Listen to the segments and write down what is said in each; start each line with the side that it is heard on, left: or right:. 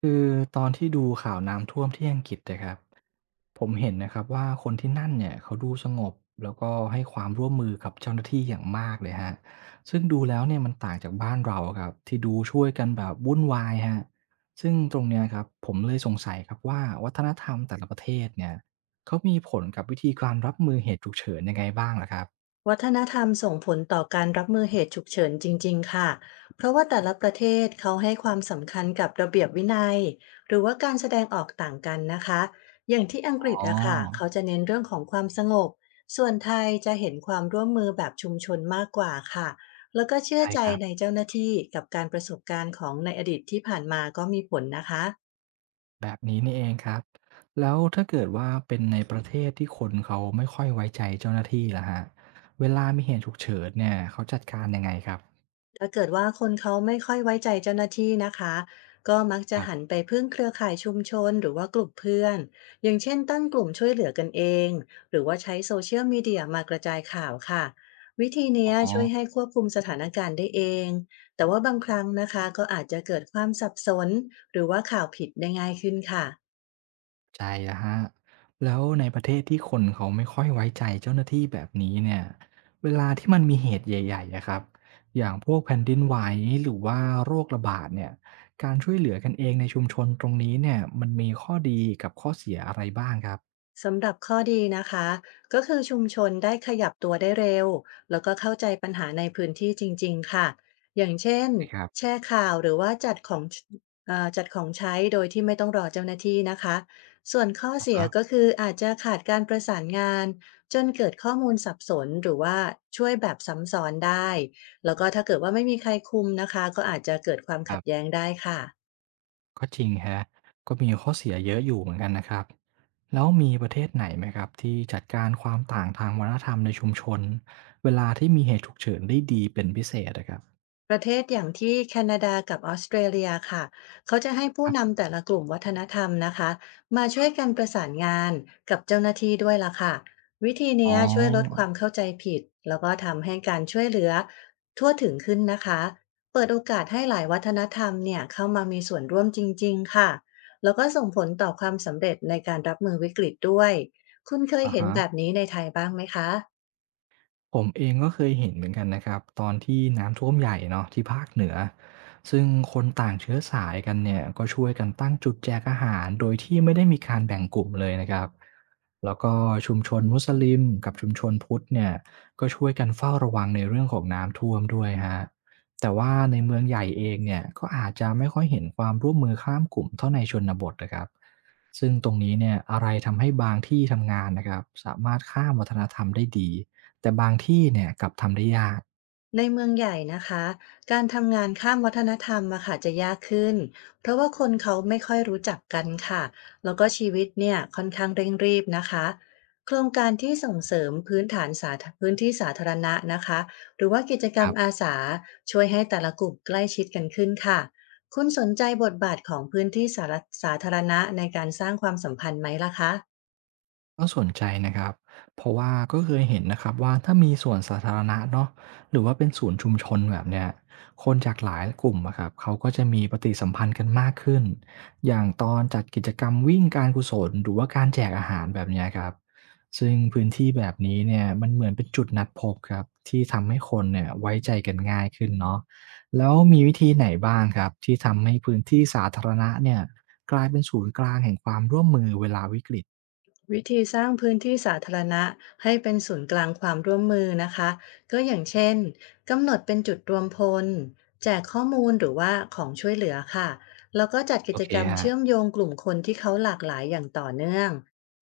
right: คือตอนที่ดูข่าวน้ำท่วมที่อังกฤษนะครับผมเห็นนะครับว่าคนที่นั่นเนี่ยเขาดูสงบแล้วก็ให้ความร่วมมือกับเจ้าหน้าที่อย่างมากเลยฮะซึ่งดูแล้วเนี่ยมันต่างจากบ้านเราครับที่ดูช่วยกันแบบวุ่นวายฮะซึ่งตรงเนี้ยครับผมเลยสงสัยครับว่าวัฒนธรรมแต่ละประเทศเนี่ยเขามีผลกับวิธีการรับมือเหตุฉุกเฉินยังไงบ้างล่ะครับ
left: วัฒนธรรมส่งผลต่อการรับมือเหตุฉุกเฉินจริงๆ ค่ะ เพราะว่าแต่ละประเทศเขาให้ความสำคัญกับระเบียบวินัยหรือว่าการแสดงออกต่างกันนะคะ อย่างที่อังกฤษ
right: อ๋อ
left: อะค่ะเขาจะเน้นเรื่องของความสงบส่วนไทยจะเห็นความร่วมมือแบบชุมชนมากกว่าค่ะ แล้วก็เชื่อ
right: ใช่
left: ใจ
right: ครั
left: ใน
right: บ
left: เจ้าหน้าที่กับการประสบการณ์ของในอดีตที่ผ่านมาก็มีผลนะคะ
right: แบบนี้นี่เองครับแล้วถ้าเกิดว่าเป็นในประเทศที่คนเขาไม่ค่อยไว้ใจเจ้าหน้าที่ล่ะฮะเวลามีเหตุฉุกเฉินเนี่ยเขาจัดการยังไงครับ
left: ถ้าเกิดว่าคนเขาไม่ค่อยไว้ใจเจ้าหน้าที่นะคะก็มัก
right: ค
left: จะ
right: รั
left: หัน
right: บ
left: ไปพึ่งเครือข่ายชุมชนหรือว่ากลุ่มเพื่อนอย่างเช่นตั้งกลุ่มช่วยเหลือกันเองหรือว่าใช้โซเชียลมีเดียมากระจายข่าวค่ะวิธี
right: อ๋
left: เนี้
right: อ
left: ยช่วยให้ควบคุมสถานการณ์ได้เองแต่ว่าบางครั้งนะคะก็อาจจะเกิดความสับสนหรือว่าข่าวผิดได้ง่ายขึ้นค่ะ
right: ใจอะฮะแล้วในประเทศที่คนเขาไม่ค่อยไว้ใจเจ้าหน้าที่แบบนี้เนี่ยเวลาที่มันมีเหตุใหญ่ๆอะครับอย่างพวกแผ่นดินไหวหรือว่าโรคระบาดเนี่ยการช่วยเหลือกันเองในชุมชนตรงนี้เนี่ยมันมีข้อดีกับข้อเสียอะไรบ้างครับ
left: สำหรับข้อดีนะคะก็คือชุมชนได้ขยับตัวได้เร็วแล้วก็เข้าใจปัญหาในพื้นที่จริงๆค่ะอย่างเช่น
right: ใช่ครับ
left: แชร์ข่าวหรือว่าจัดของจัดของใช้โดยที่ไม่ต้องรอเจ้าหน้าที่นะคะส่วนข้อ
right: อะ
left: เสีย
right: ฮะ
left: ก็คืออาจจะขาดการประสานงานจนเกิดข้อมูลสับสนหรือว่าช่วยแบบซ้ำซ้อนได้แล้วก็ถ้าเกิดว่าไม่มีใครคุมนะคะก็อาจจะเกิดความ
right: ค
left: ขัด
right: รั
left: แย้
right: บ
left: งได้ค่ะ
right: ก็จริงครับก็มีข้อเสียเยอะอยู่เหมือนกันนะครับ แล้วมีประเทศไหนไหมครับที่จัดการความต่างทางวัฒนธรรมในชุมชนเวลาที่มีเหตุฉุกเฉินได้ดีเป็นพิเศษนะครับ
left: ประเทศอย่างที่แคนาดากับออสเตรเลียค่ะ เขาจะให้
right: ค
left: ผู้
right: รับ
left: นำแต่ละกลุ่มวัฒนธรรมนะคะมาช่วยกันประสานงานกับเจ้าหน้าที่ด้วยล่ะค่ะวิธี
right: อ๋
left: เนี้ยช่วยลดค
right: อ
left: วามเข้าใจผิดแล้วก็ทำให้การช่วยเหลือทั่วถึงขึ้นนะคะเปิดโอกาสให้หลายวัฒนธรรมเนี่ยเข้ามามีส่วนร่วมจริงๆค่ะแล้วก็ส่งผลต่อความสำเร็จในการรับมือวิกฤตด้วยคุณเคย
right: อะ
left: เห็น
right: ฮะ
left: แบบนี้ในไทยบ้างไหมคะ
right: ผมเองก็เคยเห็นเหมือนกันนะครับตอนที่น้ำท่วมใหญ่เนาะที่ภาคเหนือซึ่งคนต่างเชื้อสายกันเนี่ยก็ช่วยกันตั้งจุดแจกอาหารโดยที่ไม่ได้มีการแบ่งกลุ่มเลยนะครับแล้วก็ชุมชนมุสลิมกับชุมชนพุทธเนี่ยก็ช่วยกันเฝ้าระวังในเรื่องของน้ำท่วมด้วยฮะแต่ว่าในเมืองใหญ่เองเนี่ยก็อาจจะไม่ค่อยเห็นความร่วมมือข้ามกลุ่มเท่าในชนบทนะครับซึ่งตรงนี้เนี่ยอะไรทำให้บางที่ทำงานนะครับสามารถข้ามวัฒนธรรมได้ดี แต่บางที่เนี่ยกลับทำได้ยาก
left: ในเมืองใหญ่นะคะการทำงานข้ามวัฒนธรรมอะค่ะจะยากขึ้นเพราะว่าคนเขาไม่ค่อยรู้จักกันค่ะแล้วก็ชีวิตเนี่ยค่อนข้างเร่งรีบนะคะโครงการที่ส่งเสริมพื้นฐานสาธพื้นที่สาธารณะนะคะหรือว่ากิจกร
right: ค
left: รม
right: รับ
left: อาสาช่วยให้แต่ละกลุ่มใกล้ชิดกันขึ้นค่ะคุณสนใจบทบาทของพื้นที่สาธารสาธารณะในการสร้างความสัมพันธ์ไหมล่ะคะ
right: ก็สนใจนะครับเพราะว่าก็เคยเห็นนะครับว่าถ้ามีสวนสาธารณะเนาะหรือว่าเป็นศูนย์ชุมชนแบบเนี้ยคนจากหลายกลุ่มอะครับเขาก็จะมีปฏิสัมพันธ์กันมากขึ้นอย่างตอนจัดกิจกรรมวิ่งการกุศลหรือว่าการแจกอาหารแบบเนี้ยครับซึ่งพื้นที่แบบนี้เนี่ยมันเหมือนเป็นจุดนัดพบครับที่ทำให้คนเนี่ยไว้ใจกันง่ายขึ้นเนาะแล้วมีวิธีไหนบ้างครับที่ทำให้พื้นที่สาธารณะเนี่ยกลายเป็นศูนย์กลางแห่งความร่วมมือเวลาวิกฤต
left: วิธีสร้างพื้นที่สาธารณะให้เป็นศูนย์กลางความร่วมมือนะคะก็อย่างเช่นกำหนดเป็นจุดรวมพลแจกข้อมูลหรือว่าของช่วยเหลือค่ะแล้วก็จัด
right: โอ
left: กิจ
right: เค
left: กรรม
right: ฮะ
left: เชื่อมโยงกลุ่มคนที่เขาหลากหลายอย่างต่อเนื่อง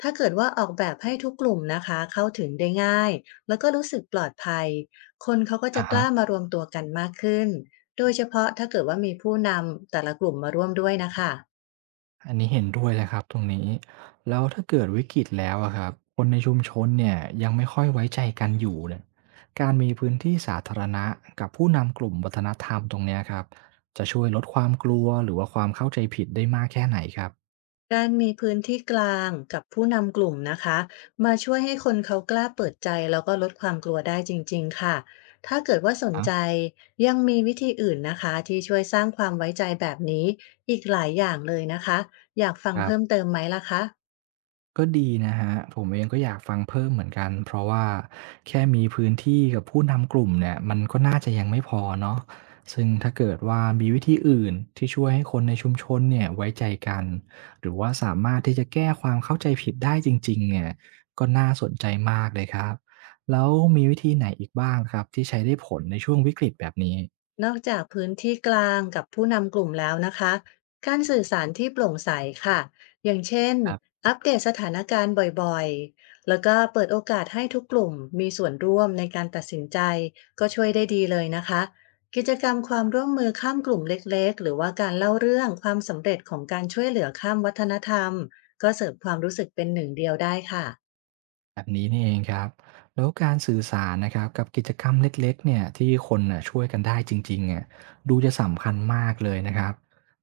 left: ถ้าเกิดว่าออกแบบให้ทุกกลุ่มนะคะเข้าถึงได้ง่ายแล้วก็รู้สึกปลอดภัยคนเขาก็จะ
right: อะ
left: ก
right: ฮะ
left: ล้ามารวมตัวกันมากขึ้นโดยเฉพาะถ้าเกิดว่ามีผู้นำแต่ละกลุ่มมาร่วมด้วยนะคะ
right: อันนี้เห็นด้วยเลยครับตรงนี้ แล้วถ้าเกิดวิกฤตแล้วอะครับ คนในชุมชนเนี่ยยังไม่ค่อยไว้ใจกันอยู่เนี่ยการมีพื้นที่สาธารณะกับผู้นำกลุ่มวัฒนธรรมตรงเนี้ยครับ จะช่วยลดความกลัวหรือว่าความเข้าใจผิดได้มากแค่ไหนครับ
left: การมีพื้นที่กลางกับผู้นำกลุ่มนะคะมาช่วยให้คนเขากล้าเปิดใจแล้วก็ลดความกลัวได้จริงๆค่ะถ้าเกิดว่าสน
right: อะ
left: ใจยังมีวิธีอื่นนะคะที่ช่วยสร้างความไว้ใจแบบนี้อีกหลายอย่างเลยนะคะอยากฟัง
right: ครั
left: เพิ่ม
right: บ
left: เติมไหมล่ะคะ
right: ก็ดีนะครับผมเองก็อยากฟังเพิ่มเหมือนกันเพราะว่าแค่มีพื้นที่กับผู้นำกลุ่มเนี่ยมันก็น่าจะยังไม่พอเนาะซึ่งถ้าเกิดว่ามีวิธีอื่นที่ช่วยให้คนในชุมชนเนี่ยไว้ใจกันหรือว่าสามารถที่จะแก้ความเข้าใจผิดได้จริงๆเนี่ยก็น่าสนใจมากเลยครับแล้วมีวิธีไหนอีกบ้างครับที่ใช้ได้ผลในช่วงวิกฤตแบบนี้
left: นอกจากพื้นที่กลางกับผู้นำกลุ่มแล้วนะคะการสื่อสารที่โปร่งใสค่ะอย่างเช่น
right: ครับ
left: อัปเดตสถานการณ์บ่อยๆแล้วก็เปิดโอกาสให้ทุกกลุ่มมีส่วนร่วมในการตัดสินใจก็ช่วยได้ดีเลยนะคะกิจกรรมความร่วมมือข้ามกลุ่มเล็กๆ หรือว่าการเล่าเรื่องความสำเร็จของการช่วยเหลือข้ามวัฒนธรรมก็เสริมความรู้สึกเป็นหนึ่งเดียวได้ค่ะ
right: แบบนี้นี่เองครับแล้วการสื่อสารนะครับกับกิจกรรมเล็กๆเนี่ยที่คนน่ะช่วยกันได้จริงๆเนี่ยดูจะสำคัญมากเลยนะครับ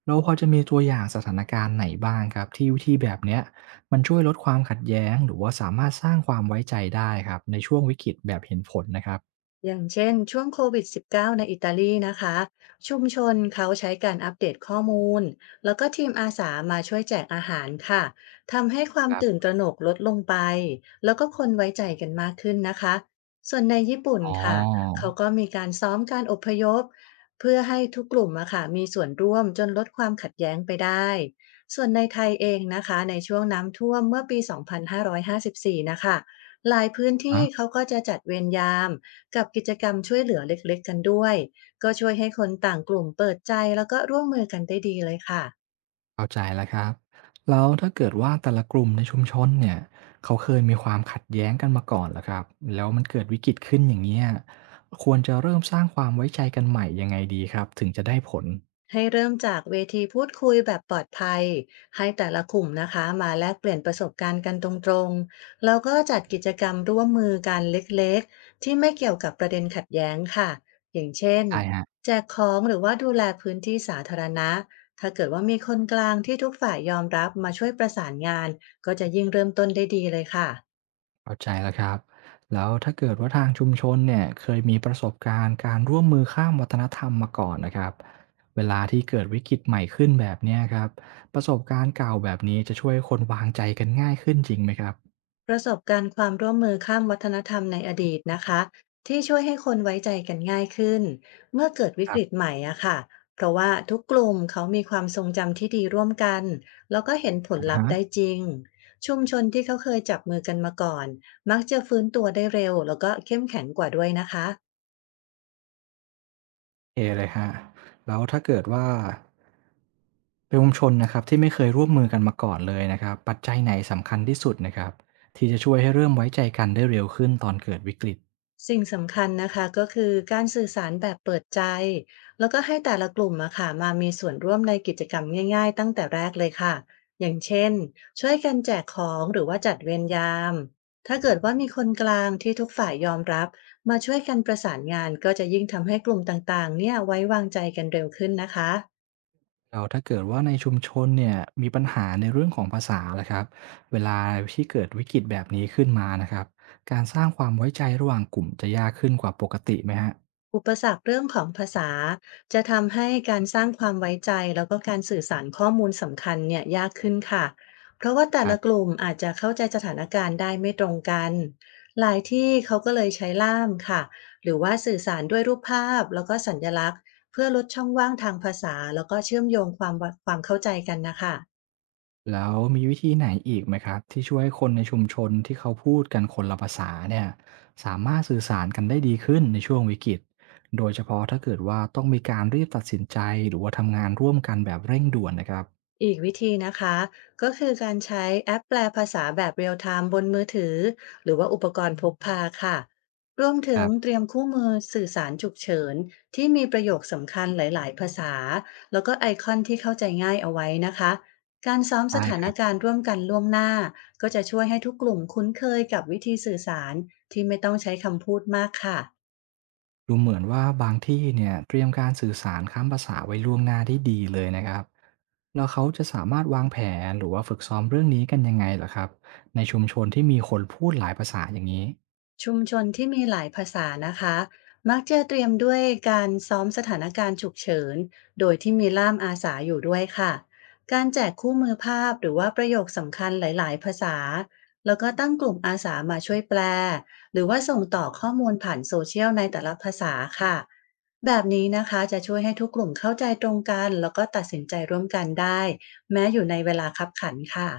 right: แล้วพอจะมีตัวอย่างสถานการณ์ไหนบ้างครับที่วิธีแบบเนี้ยมันช่วยลดความขัดแย้งหรือว่าสามารถสร้างความไว้ใจได้ครับในช่วงวิกฤตแบบเห็นผลนะครับ
left: อย่างเช่นช่วงโควิด -19 ในอิตาลีนะคะชุมชนเขาใช้การอัปเดตข้อมูลแล้วก็ทีมอาสามาช่วยแจกอาหารค่ะทำให้ควา
right: ค
left: ม
right: รั
left: ตื่น
right: บ
left: ตระหนกลดลงไปแล้วก็คนไว้ใจกันมากขึ้นนะคะส่วนในญี่ปุ่น
right: อ๋
left: ค่ะ
right: อ
left: เขาก็มีการซ้อมการอพยพเพื่อให้ทุกกลุ่มอะค่ะมีส่วนร่วมจนลดความขัดแย้งไปได้ส่วนในไทยเองนะคะในช่วงน้ำท่วมเมื่อปี2554นะคะหลายพื้นที่
right: อะ
left: เขาก็จะจัดเวรยาม กับกิจกรรมช่วยเหลือเล็กๆกันด้วยก็ช่วยให้คนต่างกลุ่มเปิดใจแล้วก็ร่วมมือกันได้ดีเลยค่ะ
right: เข้าใจแล้วครับแล้วถ้าเกิดว่าแต่ละกลุ่มในชุมชนเนี่ยเขาเคยมีความขัดแย้งกันมาก่อนแล้วครับแล้วมันเกิดวิกฤตขึ้นอย่างเงี้ยควรจะเริ่มสร้างความไว้ใจกันใหม่ยังไงดีครับถึงจะได้ผล
left: ให้เริ่มจากเวทีพูดคุยแบบปลอดภัยให้แต่ละกลุ่มนะคะมาแลกเปลี่ยนประสบการณ์กันตรงๆแล้วก็จัดกิจกรรมร่วมมือกันเล็กๆที่ไม่เกี่ยวกับประเด็นขัดแย้งค่ะอย่างเช่น
right: ได้ฮะ
left: แจกของหรือว่าดูแลพื้นที่สาธารณะถ้าเกิดว่ามีคนกลางที่ทุกฝ่ายยอมรับมาช่วยประสานงานก็จะยิ่งเริ่มต้นได้ดีเลยค่ะ
right: เข้าใจแล้วครับแล้วถ้าเกิดว่าทางชุมชนเนี่ยเคยมีประสบการณ์การร่วมมือข้ามวัฒนธรรมมาก่อนนะครับเวลาที่เกิดวิกฤตใหม่ขึ้นแบบเนี้ยครับประสบการณ์เก่าแบบนี้จะช่วยคนวางใจกันง่ายขึ้นจริงไหมครับ
left: ประสบการณ์ความร่วมมือข้ามวัฒนธรรมในอดีตนะคะที่ช่วยให้คนไว้ใจกันง่ายขึ้นเมื่อเกิดวิ
right: ค
left: ก
right: รั
left: ฤต
right: บ
left: ใหม่อะค่ะเพราะว่าทุกกลุ่มเขามีความทรงจำที่ดีร่วมกันแล้วก็เห็นผล
right: อา
left: ลัพ
right: ฮะ
left: ธ์ได้จริงชุมชนที่เขาเคยจับมือกันมาก่อนมักจะฟื้นตัวได้เร็วแล้วก็เข้มแข็งกว่าด้วยนะคะ
right: เคเลยคะแล้วถ้าเกิดว่าเป็นชุมชนนะครับที่ไม่เคยร่วมมือกันมาก่อนเลยนะครับปัจจัยไหนสำคัญที่สุดนะครับที่จะช่วยให้เริ่มไว้ใจกันได้เร็วขึ้นตอนเกิดวิกฤต
left: สิ่งสำคัญนะคะก็คือการสื่อสารแบบเปิดใจแล้วก็ให้แต่ละกลุ่มอะค่ะมามีส่วนร่วมในกิจกรรมง่ายๆตั้งแต่แรกเลยค่ะอย่างเช่นช่วยกันแจกของหรือว่าจัดเวรยามถ้าเกิดว่ามีคนกลางที่ทุกฝ่ายยอมรับมาช่วยกันประสานงานก็จะยิ่งทำให้กลุ่มต่างๆเนี่ยไว้วางใจกันเร็วขึ้นนะคะ
right: แล้วถ้าเกิดว่าในชุมชนเนี่ยมีปัญหาในเรื่องของภาษาล่ะครับเวลาที่เกิดวิกฤตแบบนี้ขึ้นมานะครับการสร้างความไว้ใจระหว่างกลุ่มจะยากขึ้นกว่าปกติไหมฮะ
left: อุปสรรคเรื่องของภาษาจะทำให้การสร้างความไว้ใจแล้วก็การสื่อสารข้อมูลสำคัญเนี่ยยากขึ้นค่ะเพราะว่าแต่
right: ครั
left: ละก
right: บ
left: ลุ่มอาจจะเข้าใจสถานการณ์ได้ไม่ตรงกันหลายที่เขาก็เลยใช้ล่ามค่ะหรือว่าสื่อสารด้วยรูปภาพแล้วก็สัญลักษณ์เพื่อลดช่องว่างทางภาษาแล้วก็เชื่อมโยงความเข้าใจกันนะคะ
right: แล้วมีวิธีไหนอีกไหมครับที่ช่วยคนในชุมชนที่เขาพูดกันคนละภาษาเนี่ยสามารถสื่อสารกันได้ดีขึ้นในช่วงวิกฤตโดยเฉพาะถ้าเกิดว่าต้องมีการรีบตัดสินใจหรือว่าทำงานร่วมกันแบบเร่งด่วนนะครับ
left: อีกวิธีนะคะก็คือการใช้แอปแปลภาษาแบบเรียลไทม์บนมือถือหรือว่าอุปกรณ์พกพาค่ะรวม
right: ค
left: ถึง
right: รับ
left: เตรียมคู่มือสื่อสารฉุกเฉินที่มีประโยคสำคัญหลายๆภาษาแล้วก็ไอคอนที่เข้าใจง่ายเอาไว้นะคะการซ้อม
right: ใช่
left: สถา
right: ค
left: น
right: รับ
left: การณ์ร่วมกันล่วงหน้าก็จะช่วยให้ทุกกลุ่มคุ้นเคยกับวิธีสื่อสารที่ไม่ต้องใช้คำพูดมากค่ะ
right: ดูเหมือนว่าบางที่เนี่ยเตรียมการสื่อสารข้ามภาษาไว้ล่วงหน้าได้ดีเลยนะครับแล้วเขาจะสามารถวางแผนหรือว่าฝึกซ้อมเรื่องนี้กันยังไงล่ะครับในชุมชนที่มีคนพูดหลายภาษาอย่างนี้
left: ชุมชนที่มีหลายภาษานะคะมักจะเตรียมด้วยการซ้อมสถานการณ์ฉุกเฉินโดยที่มีล่ามอาสาอยู่ด้วยค่ะการแจกคู่มือภาพหรือว่าประโยคสำคัญหลายๆภาษาแล้วก็ตั้งกลุ่มอาสามาช่วยแปลหรือว่าส่งต่อข้อมูลผ่านโซเชียลในแต่ละภาษาค่ะแบบนี้นะคะจะช่วยให้ทุกกลุ่มเข้าใจตรงกันแล้วก็ตัดสินใจร่วมกันได้แม้อยู่ในเวลาคับขันค่ะ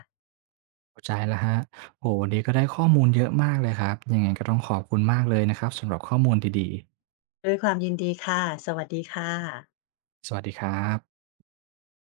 right: เข้าใจแล้วฮะโอ้โฮวันนี้ก็ได้ข้อมูลเยอะมากเลยครับ ยังไงก็ต้องขอบคุณมากเลยนะครับสำหรับข้อมูลดีๆ
left: ด้วยความยินดีค่ะสวัสดีค่ะ
right: สวัสดีครับ